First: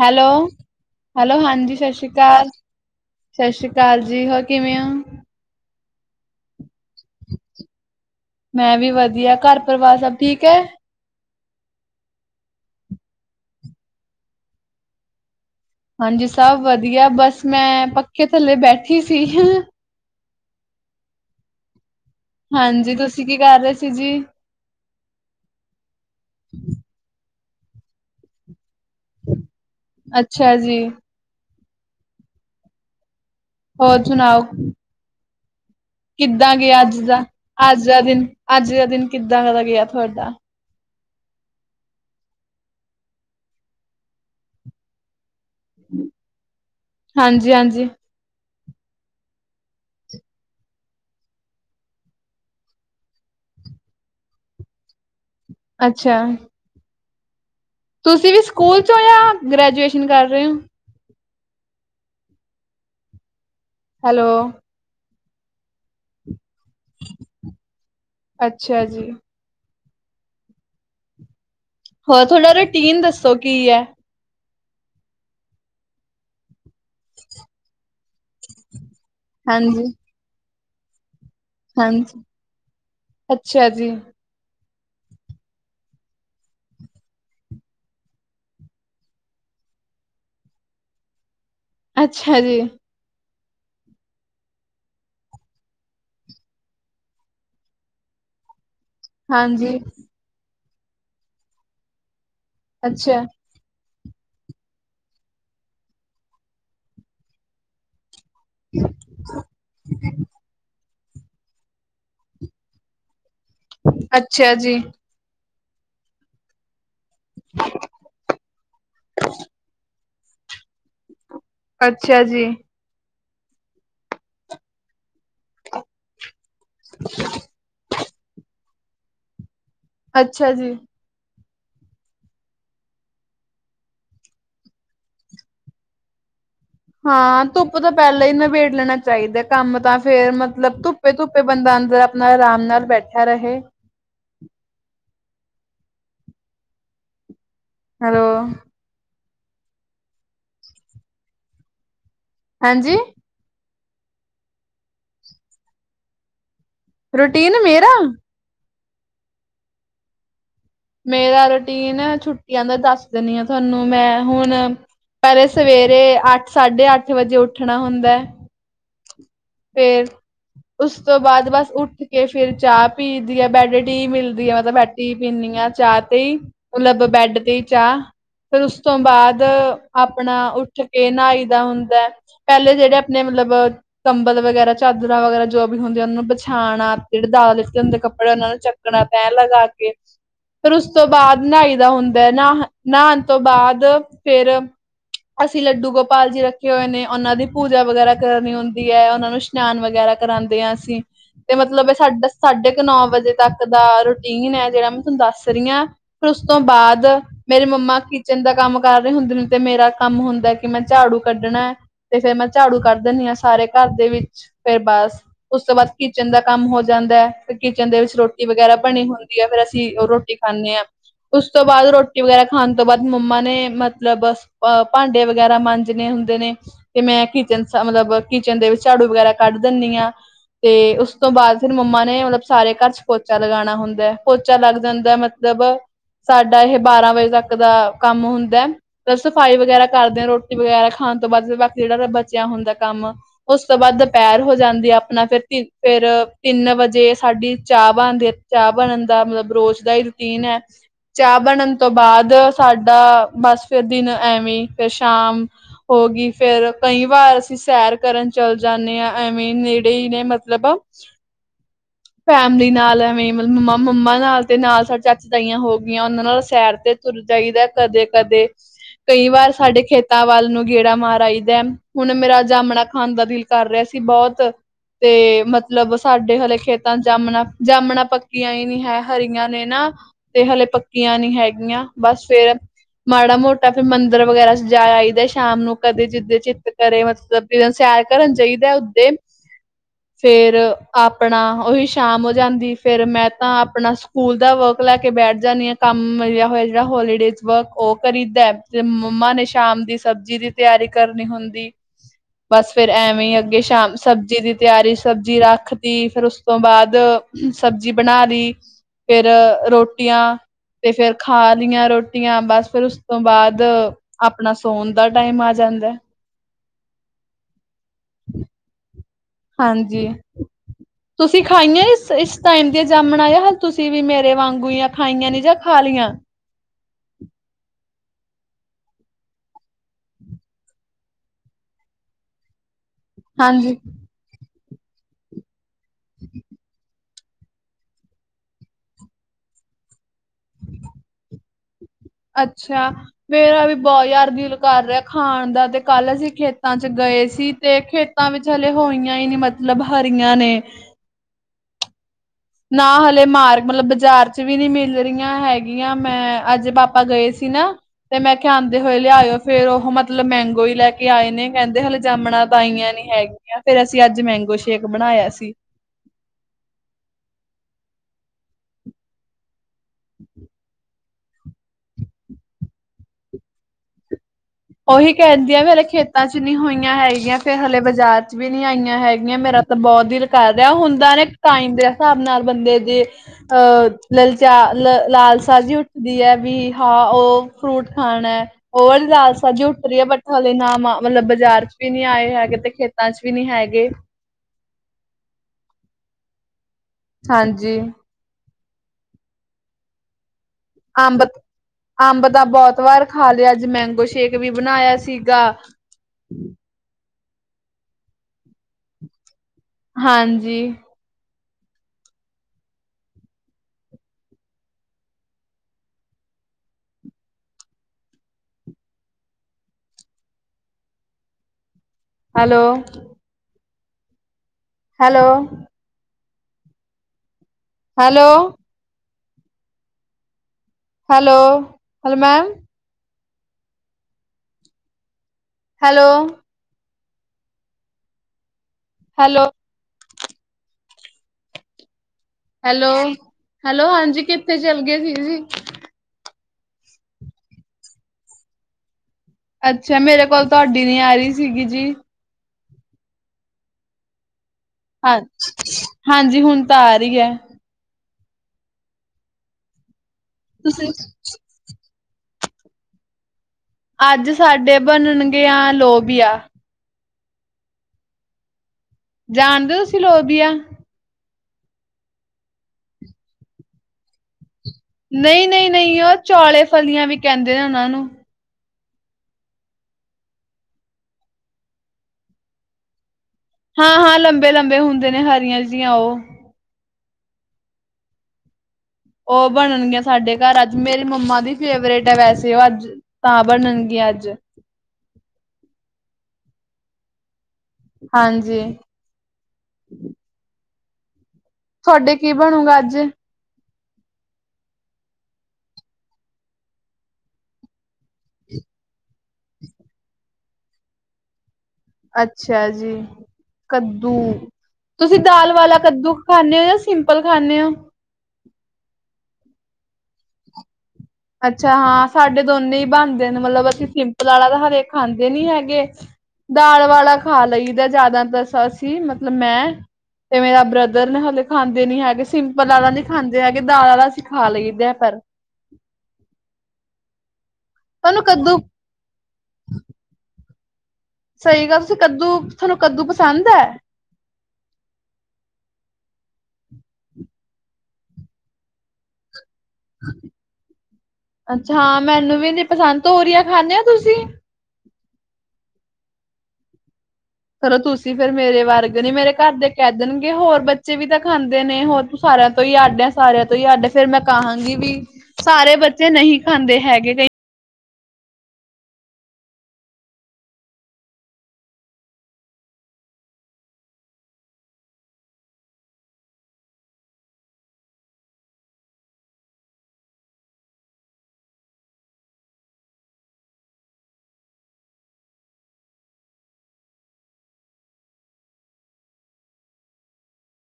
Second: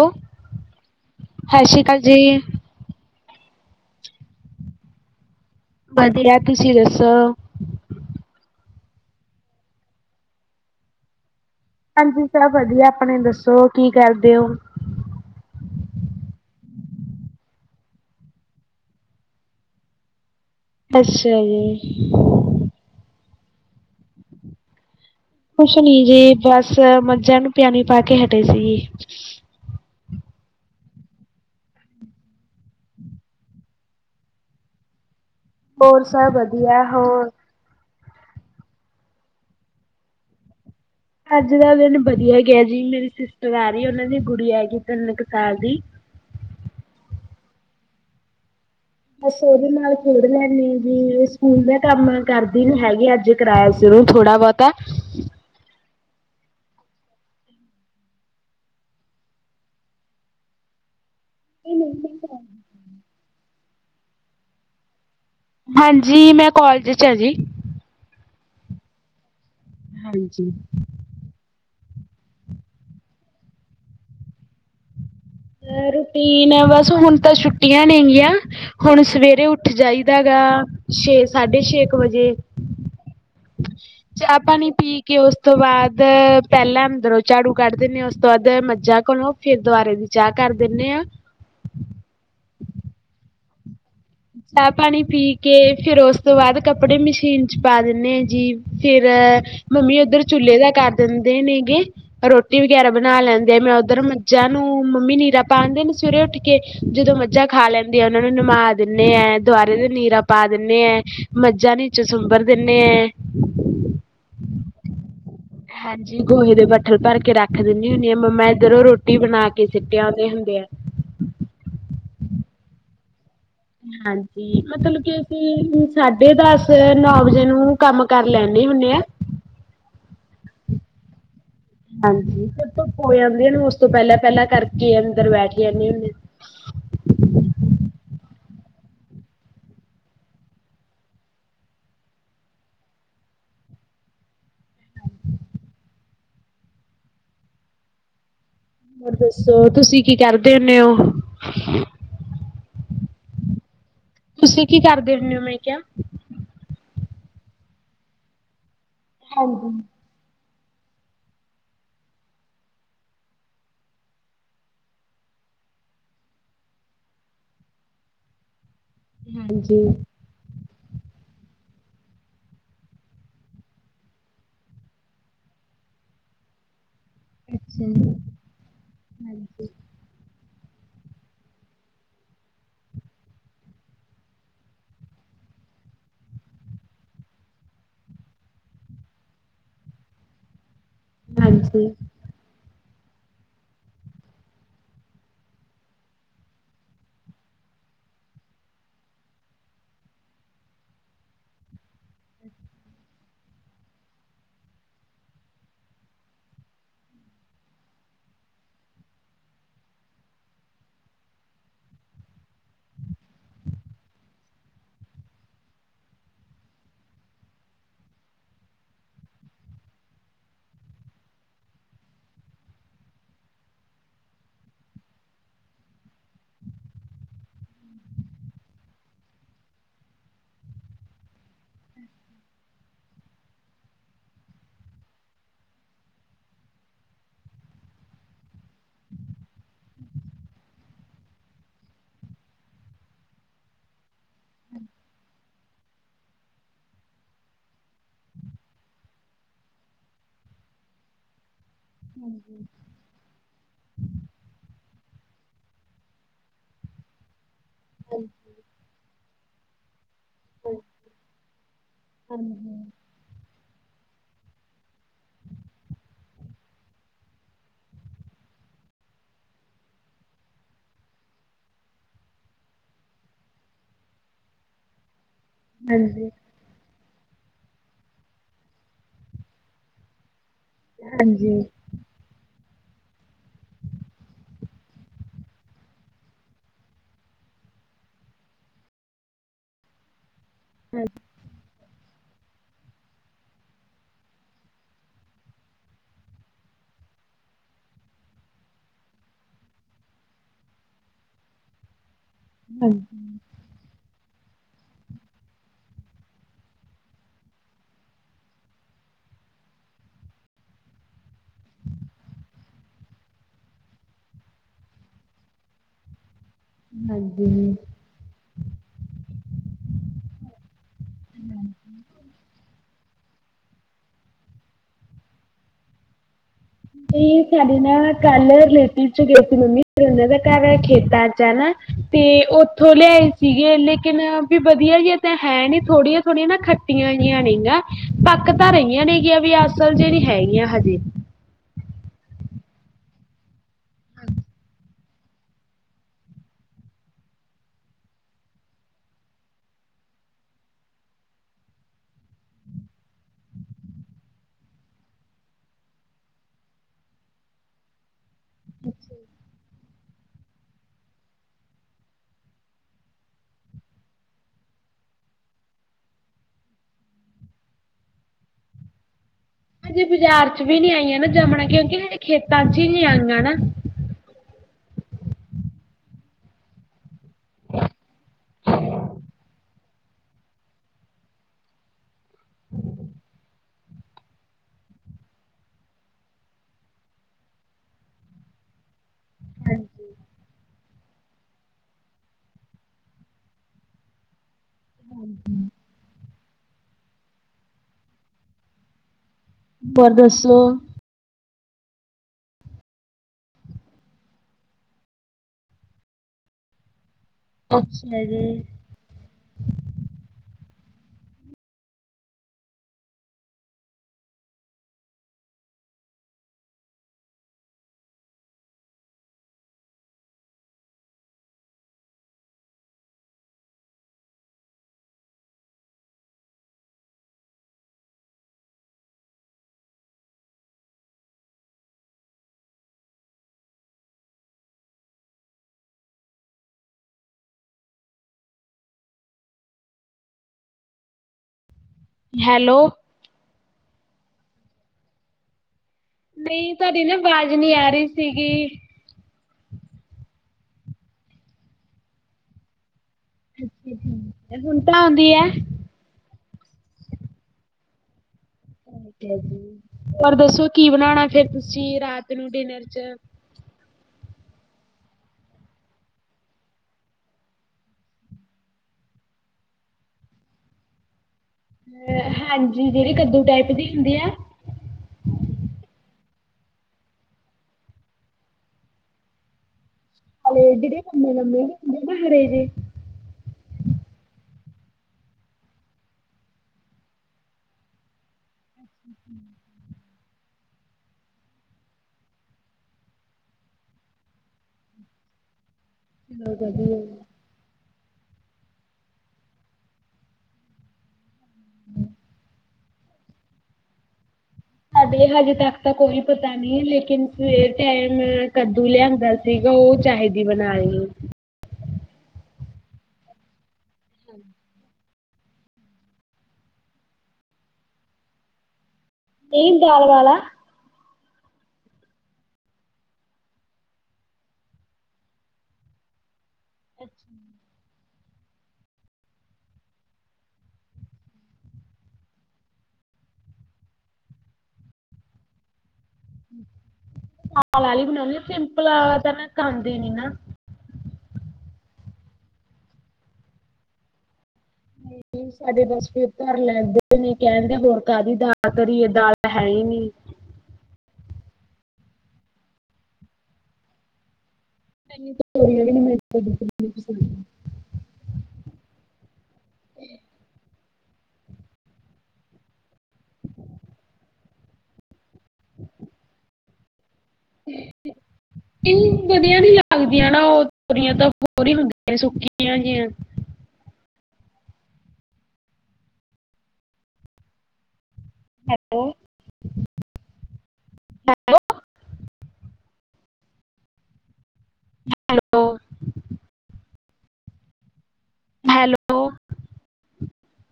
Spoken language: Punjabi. ਹੈਲੋ, ਹੈਲੋ ਸਤਿ ਹਾਂਜੀ ਸ਼੍ਰੀ ਅਕਾਲ ਸਾਛੀ ਜੀ, ਕਾਲ। ਸਾਛੀਕਾਲ੍ਰ ਜੀ ਹੋਰ ਕੇਵੇਂ ਓਂ? ਵਧੀਆ ਤੁਸੀਂ ਦੱਸੋ? ਮੈਂ ਵੀ ਵਧੀਆ ਘਰ ਪਰਿਵਾਰ ਸਭ ਠੀਕ ਐ? ਹਾਂਜੀ ਸਭ ਵਧੀਆ ਆਪਣੇ ਦੱਸੋ ਕੀ ਕਰਦੇ ਓ? ਹਾਂਜੀ ਸਭ ਵਧੀਆ ਬਸ ਮੈਂ ਪੱਖੇ ਥੱਲੇ ਬੈਠੀ ਸੀ। ਅੱਛਾ ਜੀ। ਹਾਂਜੀ ਤੁਸੀਂ ਕੀ ਕਰ ਰਏ ਸੀ ਜੀ? ਕੁਛ ਨੀ ਜੀ ਬਸ ਮੱਝਾਂ ਨੂੰ ਪਿਆਣੀ ਪਾ ਕੇ ਹਟੇ ਸੀ ਜੀ। ਅੱਛਾ ਜੀ। ਹੋਰ ਸੁਨਾਓ? ਹੋਰ ਸਭ ਕੀਦਾਂ ਗੇਆ ਵਧੀਆ ਅੱਜ ਦਾ ਹੋਰ ਅੱਜ ਦਾ ਦਿਨ ਅੱਜ ਦਾ ਦੇਨ ਕੀਦਾਂ ਗੇਆ ਤੁਆਡਾ? ਅੱਜ ਦਾ ਦਿਨ ਵਧੀਆ ਗੇਆ ਜੀ ਮੇਰੀ ਸਿਸਟਰ ਆ ਰਈ ਓਨਾਂ ਦੀ ਗੁੜੀ ਆ ਰਈ ਗੀ ਤੇਨ ਕਾ ਸਾਲ ਦੀ ਹਾਂਜੀ-ਹਾਂਜੀ। ਬਸ ਓਦੇ ਨਾਲ ਖੇਡ ਲੈਨ ਵੀ ਸਕੂਲ ਦਾ ਕੰਮ ਕਰਦੇ ਨੀ ਹੈਗੇ ਅੱਜ। ਕਰਇਆ ਸੁਰੂ ਥੋੜਾ ਬੋਤਾ ਅੱਛਾ। ਤੁਸੀਂ ਵੀ ਸਕੂਲ ਚੋਂ ਜਾਂ ਗ੍ਰੈਜੂਏਸ਼ਨ ਕਰ ਰਏ ਓਂ? ਹੈਲੋ। ਹਾਂਜੀ ਮੈਂ ਕੋਲਜ ਚ ਆ ਜੀ। ਅੱਛਾ ਜੀ। [inaudible] ਹੋਰ ਤੁਹਾਡਾ ਰੂਟੀਨ ਦੱਸੋ ਕੀ ਐ? ਰੂਟੀਨ ਐ ਬਸ ਹੁਣ ਤਾਂ ਛੁਟੀਆਂ ਨੇਗੀਆਂ ਹੁਣ ਸਵੇਰੇ ਉੱਠ ਹਾਂਜੀ, ਜਾਈ ਦਾ ਹੈਗਾ ਛੇ ਸਾਢੇ ਛੇ ਕ ਹਾਂਜੀ ਵਜੇ ਅੱਛਾ ਜੀ, ਚਾਅ-ਪਾਣੀ ਪੀ ਕੇ ਓਸ ਤੋਂ ਬਾਦ ਪੈਲਾਂ ਅੰਦਰੋਂ ਝਾੜੂ ਕੱਢ ਦੇਂਨੀ ਆ ਓਸ ਤੋਂ ਬਾਦ ਮੱਝਾਂ ਕੋਲੋਂ ਫੇਰ ਦੁਬਾਰੇ ਦੀ ਚਾਅ ਕਰ ਦੇਨੇ ਆਂ। ਅੱਛਾ ਜੀ। ਚਾਅ- ਪਾਣੀ ਪੀ ਕੇ ਫੇਰ ਓਸ ਤੋਂ ਬਾਦ ਕੱਪੜੇ ਮਸ਼ੀਨ ਚ ਪਾ ਦੇਨੇ ਆ ਜੀ ਫੇਰ ਹਾਂਜੀ, ਮੰਮੀ ਓਦਰ ਚੁਲੇ ਦਾ ਕਰ ਦੇਦੇ ਨੇਗੇ ਰੋਟੀ ਵਗੈਰਾ ਬਣਾ ਅੱਛਾ, ਲੈਂ ਫੇ ਮੈਂ ਓਧਰ ਮੱਝਾਂ ਨੂੰ ਮੰਮੀ ਨੀਰਾ ਪਾਅਦੇ ਨੇ ਸਵੇਰੇ ਉੱਠ ਕੇ ਜਦੋਂ ਮੱਝਾਂ ਖਾ ਲੈਂਦੀ ਆ ਓਨਾਂ ਨੂੰ ਨਵਾ ਦੇਨੇ ਐ ਦੁਆਰੇ ਦੇ ਨੀਰਾ ਪਾ ਦੀਨੇ ਐ ਮੱਝਾਂ ਨੀ ਚਸੁੰਬਰ ਦੇਂਨੇ ਐ ਅੱਛਾ ਜੀ। ਹਾਂਜੀ ਗੋਹੇ ਦੇ ਬੱਠਲ ਭਰ ਕੇ ਰੱਖ ਦੇਨੀ ਹੁਨੀ ਆ ਮੰਮਾ ਏਧਰੋਂ ਰੋਟੀ ਬਣਾ ਕੇ ਸੀ ਯਾਦਾ ਈ ਹੁੰਦੇ ਆ। ਅੱਛਾ ਜੀ। ਹਾਂਜੀ, ਮਤਲਬ ਕਿ ਅਸੀਂ ਸਾਢੇ ਦਸ ਨੌ ਵਜੇ ਨੂੰ ਕੰਮ ਕਰ ਲੈਣੇ ਹੁੰਨੇ ਆ। ਅੱਛਾ ਜੀ। [inaudible] ਹਾਂਜੀ ਫਿਰ ਧੁੱਪ ਹੋ ਜਾਂਦੀ ਆ ਉਸ ਤੋਂ ਪਹਿਲਾਂ ਪਹਿਲਾਂ ਕਰਕੇ ਅੰਦਰ ਬੈਠ ਜਾਣੇ ਹੁੰਨੇ। ਹਾਂ, ਧੁੱਪ ਤੋਂ ਪਹਿਲਾਂ ਈ ਨਵੇੜ ਲੈਣਾ ਚਾਹੀਦਾ ਕੰਮ ਤਾਂ ਫੇਰ ਮਤਲਬ ਧੁੱਪ ਫਿਰ ਧੁੱਪੇ ਬੰਦਾ ਅੰਦਰ ਆਪਣਾ ਆਰਾਮ ਨਾਲ ਬੈਠਾ ਰਹੇ। ਹੈਲੋ। ਹੋਰ ਦੱਸੋ ਤੁਸੀਂ ਕੀ ਕਰਦੇ ਹੁੰਦੇ ਓ? ਹਾਂਜੀ। ਤੁਸੀਂ ਕੀ ਕਰਦੇ ਹੁੰਨੇ ਓ ਮੈਂ ਕਿਆ। ਰੂਟੀਨ ਮੇਰਾ। ਹਾਂਜੀ। ਮੇਰਾ ਰੂਟੀਨ ਛੁੱਟੀਆਂ ਦਾ ਦੱਸ ਦੀਨੀ ਆ ਤੁਹਾਨੂੰ ਮੈਂ ਹੁਣ ਪਹਿਲੇ ਸਵੇਰੇ ਅੱਠ ਸਾਢੇ ਅੱਠ ਵਜੇ ਉੱਠਣਾ ਹੁੰਦਾ। ਹਾਂਜੀ ਫਿਰ [inaudible] ਉਸ ਤੋਂ ਬਾਅਦ ਬਸ ਉੱਠ ਕੇ ਫਿਰ ਚਾਹ ਪੀਈ ਦੀ ਆ ਬੈਡ ਟੀ ਮਿਲਦੀ ਐ ਮਤਲਬ ਬੈਠ ਟੀ ਪੀਣੀ ਆ ਚਾਹ ਤੇ ਮਤਲਬ ਬੈਡ ਤੇ ਅੱਛਾ। ਚਾਹ ਫੇਰ ਉਸ ਤੋਂ ਬਾਅਦ ਆਪਣਾ ਉੱਠ ਕੇ ਨਹਾਈ ਦਾ ਹੁੰਦਾ ਪਹਿਲੇ ਜਿਹੜੇ ਆਪਣੇ ਮਤਲਬ ਕੰਬਲ ਵਗੈਰਾ ਚਾਦਰਾਂ ਵਗੈਰਾ ਜੋ ਵੀ ਹੁੰਦੀਆਂ ਉਹਨਾਂ ਨੂੰ ਬਛਾਣਾ ਜਿਹੜੇ ਦਾਲੇ ਲੀਤੇ ਹੁੰਦੇ ਕੱਪੜੇ ਉਹਨਾਂ ਨੂੰ ਚੱਕਣਾ ਤਹਿ ਲਗਾ ਕੇ ਫੇਰ ਉਸ ਤੋਂ ਬਾਅਦ ਨਾਈ ਹਾਂਜੀ ਦਾ ਹੁੰਦਾ। ਨਹਾ ਨਹਾਣ ਤੋਂ ਬਾਅਦ ਫਿਰ ਅਸੀਂ ਲੱਡੂ ਗੋਪਾਲ ਜੀ ਰੱਖੇ ਹੋਏ ਨੇ ਉਹਨਾਂ ਦੀ ਪੂਜਾ ਵਗੈਰਾ ਕਰਨੀ ਹੁੰਦੀ ਦੀ ਐ ਉਹਨਾਂ ਨੂੰ ਇਸ਼ਨਾਨ ਵਗੈਰਾ ਕਰਾਂਦੇ ਆ ਅਸੀਂ। ਤੇ ਮਤਲਬ ਏ ਸਾਡ ਸਾਢੇ ਕ ਨੌ ਵਜੇ ਤੱਕ ਦਾ ਰੂਟੀਨ ਐ ਜਿਹੜਾ ਮੈਂ ਥੋਨੂੰ ਦੱਸ ਰੀ ਆ। ਫਿਰ ਉਸ ਤੋਂ ਬਾਅਦ ਮੇਰੇ ਮੰਮਾ ਕਿਚਨ ਦਾ ਕੰਮ ਕਰ ਰੇ ਹੁੰਦੇ ਨੇ ਤੇ ਮੇਰਾ ਕੰਮ ਹੁੰਦਾ ਕਿ ਮੈਂ ਝਾੜੂ ਕੱਢਣਾ। ਤੇ ਫੇਰ ਮੈਂ ਝਾੜੂ ਕੱਢ ਦੀਨੀ ਆ ਸਾਰੇ ਘਰ ਦੇ ਵਿੱਚ ਫੇਰ ਬਸ ਉਸ ਤੋਂ ਬਾਅਦ ਕਿਚਨ ਦਾ ਕੰਮ ਹੋ ਜਾਂਦਾ ਫਿਰ ਕਿਚਨ ਦੇ ਵਿੱਚ ਰੋਟੀ ਵਗੈਰਾ ਬਣੀ ਹੁੰਦੀ ਐ, ਫੇਰ ਅਸੀਂ ਓ ਰੋਟੀ ਖਾਣੇ ਆ ਉਸ ਤੋਂ ਬਾਅਦ ਰੋਟੀ ਵਗੈਰਾ ਖਾਣ ਤੋਂ ਬਾਅਦ ਮੰਮਾ ਨੇ ਮਤਲਬ, ਅਹ ਭਾਂਡੇ ਵਗੈਰਾ ਮਾਂਜਣੇ ਹੁੰਦੇ ਨੇ ਤੇ ਮੈਂ ਕਿਚਨ ਮਤਲਬ ਕਿਚਨ ਦੇ ਵਿੱਚ ਝਾੜੂ ਵਗੈਰਾ ਕੱਢ ਦਨੀ ਆ ਤੇ ਉਸ ਤੋਂ ਬਾਅਦ ਫੇਰ ਮੰਮਾ ਨੇ ਮਤਲਬ ਸਾਰੇ ਘਰ ਚ, ਪੋਚਾ ਲਗਾਣਾ ਹੁੰਦਾ ਪੋਂਚਾ ਲੱਗ ਜਾਂਦਾ ਮਤਲਬ ਸਾਡਾ ਇਹ ਬਾਰਾਂ ਵਜੇਂ ਤੱਕ ਦਾਂ ਕੰਮ ਹੁੰਦਾ। ਸਫ਼ਾਈ ਵਗੈਰਾ ਕਰਦੇ ਆਂ ਰੋਟੀ ਵਗੈਰਾ ਖਾਣ ਤੋਂ ਬਾਅਦ ਬਾਕੀ ਫਿਰ ਜਿਹੜਾ ਬਚਿਆ ਹੁੰਦਾ ਕੰਮ। ਉਸ ਤੋਂ ਬਾਅਦ ਦੁਪਹਿਰ ਹੋ ਜਾਂਦੀ ਆਪਣਾ ਫਿਰ ਫਿਰ ਤਿੰਨ ਵਜੇ ਸਾਡੀ ਚਾਹ ਬਣਦੀ ਐ ਚਾਹ ਬਣਨ ਦਾ ਮਤਲਬ ਰੋਜ਼ ਦਾ ਈ ਰੂਟੀਨ ਐ। ਚਾਹ ਬਣਨ ਤੋਂ ਬਾਅਦ ਹਾਂਜੀ ਸਾਡਾ ਬਸ ਫਿਰ ਦਿਨ ਐਵੇਂ ਫਿਰ ਸ਼ਾਮ ਹੋਗੀ ਫੇਰ ਕਈ ਵਾਰ ਅਸੀਂ ਸ਼ੈ ਕਰਨ ਚੱਲ ਜਾਣੇ ਆ ਐਵੇਂ ਨੇੜੇ ਈ ਨੇ ਮਤਲਬ। ਫੈਮਿਲੀ ਹਾਂਜੀ ਨਾਲ ਐਵੇਂ। ਮਤਲਬ ਮੰਮਾ ਮੰਮਾ ਨਾਲ ਤੇ ਨਾਲ ਸਾਡੇ ਚਾਚੀ ਤਾਈਆਂ ਹੋ ਗਈਆਂ ਉਹਨਾਂ ਨਾਲ ਸੈਰ ਤੇ ਤੁਰ ਜਾਈਦਾਂ ਕਦੇ ਕਦੇ। ਕਈ ਵਾਰ ਸਾਡੇ ਖੇਤਾਂ ਵੱਲ ਨੂੰ ਗੇੜਾ ਮਾਰ ਆਈਦਾ ਹੁਣ ਮੇਰਾ ਜਾਮਣਾ ਖਾਣ ਦਾ ਦਿਲ ਕਰ ਰਿਹਾ ਸੀ ਬੋਤ, ਤੇ ਹਾਂਜੀ ਮਤਲਬ ਹਾਂਜੀ ਸਾਡੇ ਹਲੇ ਖੇਤ ਤਾਂ ਜਾਮਣਾ -ਜਾਮਣਾ ਪੱਕੀਆਂ ਨੀ ਹੈ ਹਰੀਆਂ ਨੇ ਨਾ, ਤੇ ਹਲੇ ਪੱਕ ਪਕੀਆਂ ਨੀ ਹਾਂਜੀ। ਹੈਗੀਆਂ, ਬਸ ਫੇਰ ਮਾੜਾ ਮੋਟਾਂ ਫਿਰ ਮੰਦਿਰ ਵਗੈਰਾ ਜਾਈਦਾ ਸ਼ਾਮ ਨੂੰ ਕਦੇ ਜਿੱਦੇ ਚਿੱਤ ਕਰੇ ਮਤਲਬ ਨ ਸੈਰ ਕਰਨ ਜਾਹੀਦਾ ਉਦੇ, ਫੇਰ ਆਪਣਾ ਉਹੀ ਸ਼ਾਮ ਹੋ ਜਾਂਦੀ ਫਿਰ ਮੈਂ ਤਾਂ ਆਪਣਾ ਸਕੂਲ ਦਾਂ ਵਰਕ ਲੈਂ ਕੇ ਬੈਂਠ ਜਾਂਦੀ ਹਾਂ ਕੰਮ ਮਿਲਿਆਂ ਹੋਇਆਂ ਜਿਹੜਾਂ ਹੋਲੀਡੇ 'ਚ। ਵਰਕ ਉਹ ਕਰੀਦਾ ਤੇ ਮੰਮਾ ਨੇ ਸ਼ਾਮ ਦੀ ਸਬਜ਼ੀ ਦੀ ਤਿਆਰੀ ਕਰਨੀ ਹੁੰਦੀ। ਬਸ ਫਿਰ ਐਵੇਂ ਅੱਗੇ ਸ਼ਾਮ ਸਬਜ਼ੀ ਦੀ ਤਿਆਰੀ ਸਬਜ਼ੀ ਰੱਖਤੀ ਫਿਰ ਉਸ ਤੋਂ ਬਾਂਅਦ ਸਬਜ਼ੀ ਬਣਾ ਲੀ। ਫਿਰ ਰੋਟੀਆਂ ਤੇ ਫਿਰ ਖਾਂ ਲਈਆਂ ਰੋਟੀਆਂ ਬਸ ਫਿਰ ਉਸ ਤੋਂ ਬਾਂਅਦ ਆਪਣਾ ਸੌਂਣ ਦਾਂ ਟਾਈਮ ਆਂ ਜਾਂਦਾ ਐ। ਹਾਂਜੀ ਹਾਂਜੀ ਤੁਸੀਂ ਖਾਈਆਂ ਇਸ ਟਾਈਮ ਦੀ ਜਾਮਣ ਆਇਆ ਹ ਤੁਸੀਂ ਵੀ ਮੇਰੇ ਵਾਂਗੂਆਂ ਖਾਈਆਂ ਨੀ ਜਾਂ ਖਾ ਲਈਆਂ। ਨਹੀਂ ਸਾਡੇ ਨਾ ਕੱਲ ਰਿਲੇਟਿਵ ਚ, ਗਏ ਸੀ ਮੰਮੀ ਨਾਂ ਦਾ ਘਰ ਖੇਤਾਂ ਚ ਆ ਨਾ। ਤੇ ਉੱਥੋਂ ਲਿਆਏ ਸੀਗੇ ਹਾਂਜੀ। ਇੰ ਕਿ ਵੀ ਵਧੀਆ ਜ ਤਾਂ ਹੈ ਨੀ ਥੋੜੀਆਂ- ਥੋੜੀਆਂ ਨਾ ਖੱਟੀਆਂ ਜੀਆ ਨੇ ਗੀਆ। ਪੱਕ ਤਾਂ ਰਹੀਆਂ ਨੇ ਹੈਗੀਆਂ ਵੀ ਅਸਲ ਚ ਨੀ ਹੈਗੀਆਂ ਹਜੇ ਅੱਛਾ। ਮੇਰਾ ਵੀ ਬਹੁਤ ਯਾਰ ਦਿੱਲ ਕਰ ਰਿਹਾ ਖਾਣ ਦਾ ਤੇ ਕੱਲ ਅਸੀਂ ਖੇਤਾਂ ਚ ਗਏ ਸੀ ਤੇ ਖੇ ਤਾਂ ਵਿੱਚ ਹਲੇ ਹੋਈਆਂ ਹੀ ਨੀ ਮਤਲਬ ਹਰੀਆਂ ਨੇ ਨਾਂ ਹਲੇ ਮਾਰ ਮਤਲਬ ਬਾਜ਼ਾਰ ਚ ਵੀ ਨਹੀਂ ਮਿਲ ਰਹੀਆਂ ਹੈਗੀਆਂ ਮੈਂ ਅੱਜ ਪਾਪਾ ਗਏਂ ਸੀ ਨਾਂ। ਤੇ ਮੈਂ ਕਿਹਾ ਆਉਂਦੇ ਹੋਏ ਲਿਆਇਓ ਫੇਰ ਉਹ ਮਤਲਬ ਮੈਂਗੋ ਹੀ ਲੈ ਕੇ ਆਏ ਨੇ ਕਹਿੰਦੇ ਹਲੇ ਜਾਮਣਾਂ ਤਾਂ ਆਈਆਂ ਨੀ ਹੈਗੀਆਂ। ਕਿਆ ਓਈ ਅਸੀਂ ਅੱਜ ਮੈਂਗੋ ਸ਼ੇਕ ਬਣਾਇਆ ਸੀ। ਹਜੇ ਬਾਜ਼ਾਰ ਚ ਵੀ ਨਹੀਂ ਆਈਆਂ ਨਾ ਜਮਣਾ ਕਿਉਂਕਿ ਹਜੇ ਖੇਤਾਂ ਚ ਹੀ ਨੀ ਆਂਈਆ ਨਾ। ਉਹੀ ਕਹਿੰਦੀਆਂ ਮੇਰੇ ਖੇਤਾਂ ਚ ਨਹੀਂ ਹੋਈਆਂ ਹੈਗੀਆਂ ਫੇਰ ਹਲੇ ਬਾਜ਼ਾਰ ਚ ਵੀ ਨਹੀਂ ਆਈਆਂ ਹੈਗੀਆਂ ਮੇਰਾ ਬਹੁਤ ਦਿਲ ਕਰ ਰਿਹਾ ਉਹ ਹੁੰਦਾ ਨਾ ਟਾਇਨ ਦੇ ਹਿਸਾਬ ਨਾਲ ਬੰਦੇ ਜ ਅਹ ਲਲਚਾ ਲ ਲਾਲਸਾ ਜ਼ੀ ਉੱਠਦੀ ਐ। ਵੀ ਹਾਂ ਉਹ ਫਰੂਟ ਖਾਣਾ ਐ। ਹੋਰ ਲਾਲ ਸਾ ਜੀ ਉੱਠ ਰਹੀ ਹੈ ਬੱਟ ਹਾਲੇ ਨਾ -ਨਾ ਮਤਲਬ ਬਾਜ਼ਾਰ ਚ ਵੀ ਨੀ ਆਏ ਹੈਗੇ ਤੇ ਖੇਤਾਂ ਚ ਵੀ ਨੀ ਹੈਗੇ। ਹੂੰ ਹੂੰ ਹਾਂਜੀ ਪਰ ਦੱਸੋ। ਅੰਬ, ਅੰਬ ਦਾ ਬੋਤ ਵਾਰ ਖਾ ਲਿਆ ਅੱਜ ਮੈਂਗੋ ਸ਼ੇਕ ਵੀ ਬਣਾਇਆ ਸੀਗ। ਕੁੱਛ ਨਾ ਜੀ। ਹਾਂਜੀ hello hello hello hello, hello ma'am hello hello hello, hello ਹਾਂਜੀ ਕਿੱਥੇ ਚੱਲ ਗਏ ਸੀ ਜੀ? ਨਹੀਂ ਤੁਹਾਡੀ ਨਾ ਆਵਾਜ਼ ਨੀ ਆ ਰਹੀ ਸੀਗੀ। ਅੱਛਾ, ਮੇਰੇ ਕੋਲ ਤੁਹਾਡੀ ਨੀ ਆ ਰਹੀ ਸੀਗੀ ਜੀ। ਜੀ ਜੀ, ਹਾਂ ਹਾਂਜੀ, ਹੁਣ ਤਾਂ ਆ ਰਹੀ ਹੈ। ਜੀ ਹੋਰ ਦੱਸੋ ਕੀ ਤੁਸੀਂ ਬਣਾਉਣਾ ਫੇਰ ਤੁਸੀਂ, ਰਾਤ ਨੂੰ ਡਿਨਰ 'ਚ? ਅੱਜ, ਸਾਡੇ ਬਣਨਗੇ ਆ ਲੋਬੀਆ। ਜਾਣਦੇ ਹੋ ਤੁਸੀਂ ਲੋਬੀਆ? ਅ ਹਾਂਜੀ, ਜਿਹੜੀ ਕੱਦੂ ਟਾਈਪ ਦੀ ਹੁੰਦੀ ਆ? ਨਹੀਂ ਨਹੀਂ, ਨਹੀਂ, ਉਹ ਚੌਲੇ ਫਲੀਆਂ ਵੀ ਕਹਿੰਦੇ ਨੇ ਉਹਨਾਂ ਨੂੰ ਹਾਲੇ ਡਰੇ, ਕੰਮੇ ਗਰੇ ਹਾਂ ਹਾਂ, ਲੰਬੇ -ਲੰਬੇ, ਹੁੰਦੇ ਨੇ ਹਰੀਆਂ ਜਿਹੀ ਉਹ ਉਹ ਬਣਨਗੀਆਂ ਸਾਡੇ ਘਰ ਅੱਜ, ਮੇਰੀ ਮੰਮਾ ਦੀ ਫੇਵਰੇਟ ਹੈ ਵੈਸੇ ਉਹ, ਅੱਜ ਤਾਂ ਬਣਨਗ ਅੱਜ ਜੀ, ਵਧੀਆ। ਹਾਂਜੀ। ਤੁਹਾਡੇ ਕੀ ਬਣੂਗਾ ਅੱਜ? ਸਾਡੇ ਹਜੇ ਤੱਕ ਤਾਂ ਕੋਈ ਪਤਾ ਨੀ, ਲੇਕਿਨ ਸਵੇਰ ਟਾਈਮ ਕਦੂ ਲਿਆਂਦਾ ਸੀ। ਠੀਕ ਆ, ਉਹ ਚਾਹੀਦੀ ਬਣਾਉਣ ਨੂੰ ਅੱਛਾ ਜੀ, ਕੱਦੂ ਤੁਸੀਂ ਦਾਲ ਵਾਲਾ ਕੱਦੂ ਖਾਂਦੇ ਹੋ, ਜਾਂ ਸਿੰਪਲ ਖਾਂਦੇ ਹੋ? ਨਹੀ, ਦਾਲ ਵਾਲਾ। ਅੱਛਾ ਹਾਂ, ਸਾਡੇ ਦੋਨੇ ਹੀ ਬਣਦੇ ਨੇ, ਮਤਲਬ ਅਸੀਂ ਸਿੰਪਲ ਵਾਲਾ ਤਾਂ ਹਰੇਕ ਖਾਂਦੇ ਨੀ ਹੈਗੇ। ਦਾਲ ਵਾਲਾ ਖਾ ਲਈਦਾ ਜ਼ਿਆਦਾ, ਤਾਂਸਸੀਂ ਮਤਲਬ ਮੈਂ ਤੇ ਮੇਰਾ ਬ੍ਰਦਰ ਨੇ ਹਲੇ ਖਾਂਦੇ ਨੀ ਹੈਗੇ, ਸਿੰਪਲ ਵਾਲਾ ਨਹੀਂੀ ਖਾਂਦੇ ਹੈਗੇ, ਦਾਲ ਵਾਲਾ ਸਂਖਾ ਲਈਦੇ ਪਰ ਦਾਲ ਵਾਲੀ ਤੁਹਾਨੂੰ ਬਣਾਉਣੀ ਆ, ਕੱਦੂ ਸਿੰਪਲ ਤਾਂ ਮੈਂ ਖਾਂਦੀ ਨੀ ਨਾ। ਸਹੀ ਗੱਲ, ਤੁਸੀਂ ਕੱਦੂ ਤੁਹਾਨੂੰ ਕੱਦੂ ਪਸੰਦ ਹੈ? ਸਾਡੇ ਬਸ ਫਿਰ ਘਰ ਲੈਂਦੇ ਨੇ, ਕਹਿਣਦੇ ਹੋਰ ਕਾਹਦੀ ਦਾਲ ਤਰੀਏ ਦਾਲ ਤਾਂ ਹੈ ਨੀ ਅੱਛਾਾਂ ਹਾਂ, ਮੈਨੂੰ ਵੀ ਨੀ ਪਸੰਦ, ਤੋਰੀਆ ਖਾਂਦੇ ਹੋ ਤੁਸੀਂ? [unintelligible] ਚਲੋ ਤੁਸੀਂ ਫੇਿਰ ਮੇਰੇ ਵਰਗ ਨੀ, ਮੇਰੇ ਘਰ ਦੇ ਕਹਿ ਦੇਣਗੇ ਹੋਰ ਬੱਚੇ ਵੀ ਤਾਂ ਖਾਂਦੇ ਨੇ ਹੋਰ ਸਾਰਿਆਂ ਤੋਂ ਹੀ ਅੱਡ ਹੈ, ਸਾਰਿਆਂ ਤੋਂ ਹੀ ਅੱਡ, ਫੇਰ ਮੈਂ ਕਹਾਂਗੀ ਵੀ ਸਾਰੇ ਬੱਚੇ ਨਹੀਂ ਖਾਂਦੇ ਹੈਗੇ, ਕਈ ਹ [unintelligible] ਵਧੀਆ ਨੀ ਲੱਗਦੀਆਂ ਨਾ, ਉਹ ਤੋਰੀਆਂ ਤਾਂ ਹੋਰ ਹੀ ਹੁੰਦੀਆਂ ਨੇ ਸੁੱਕੀਆਂ ਜਿਹੀ ਹੈਲੋ। Hello hello. ਹੈਲੋ।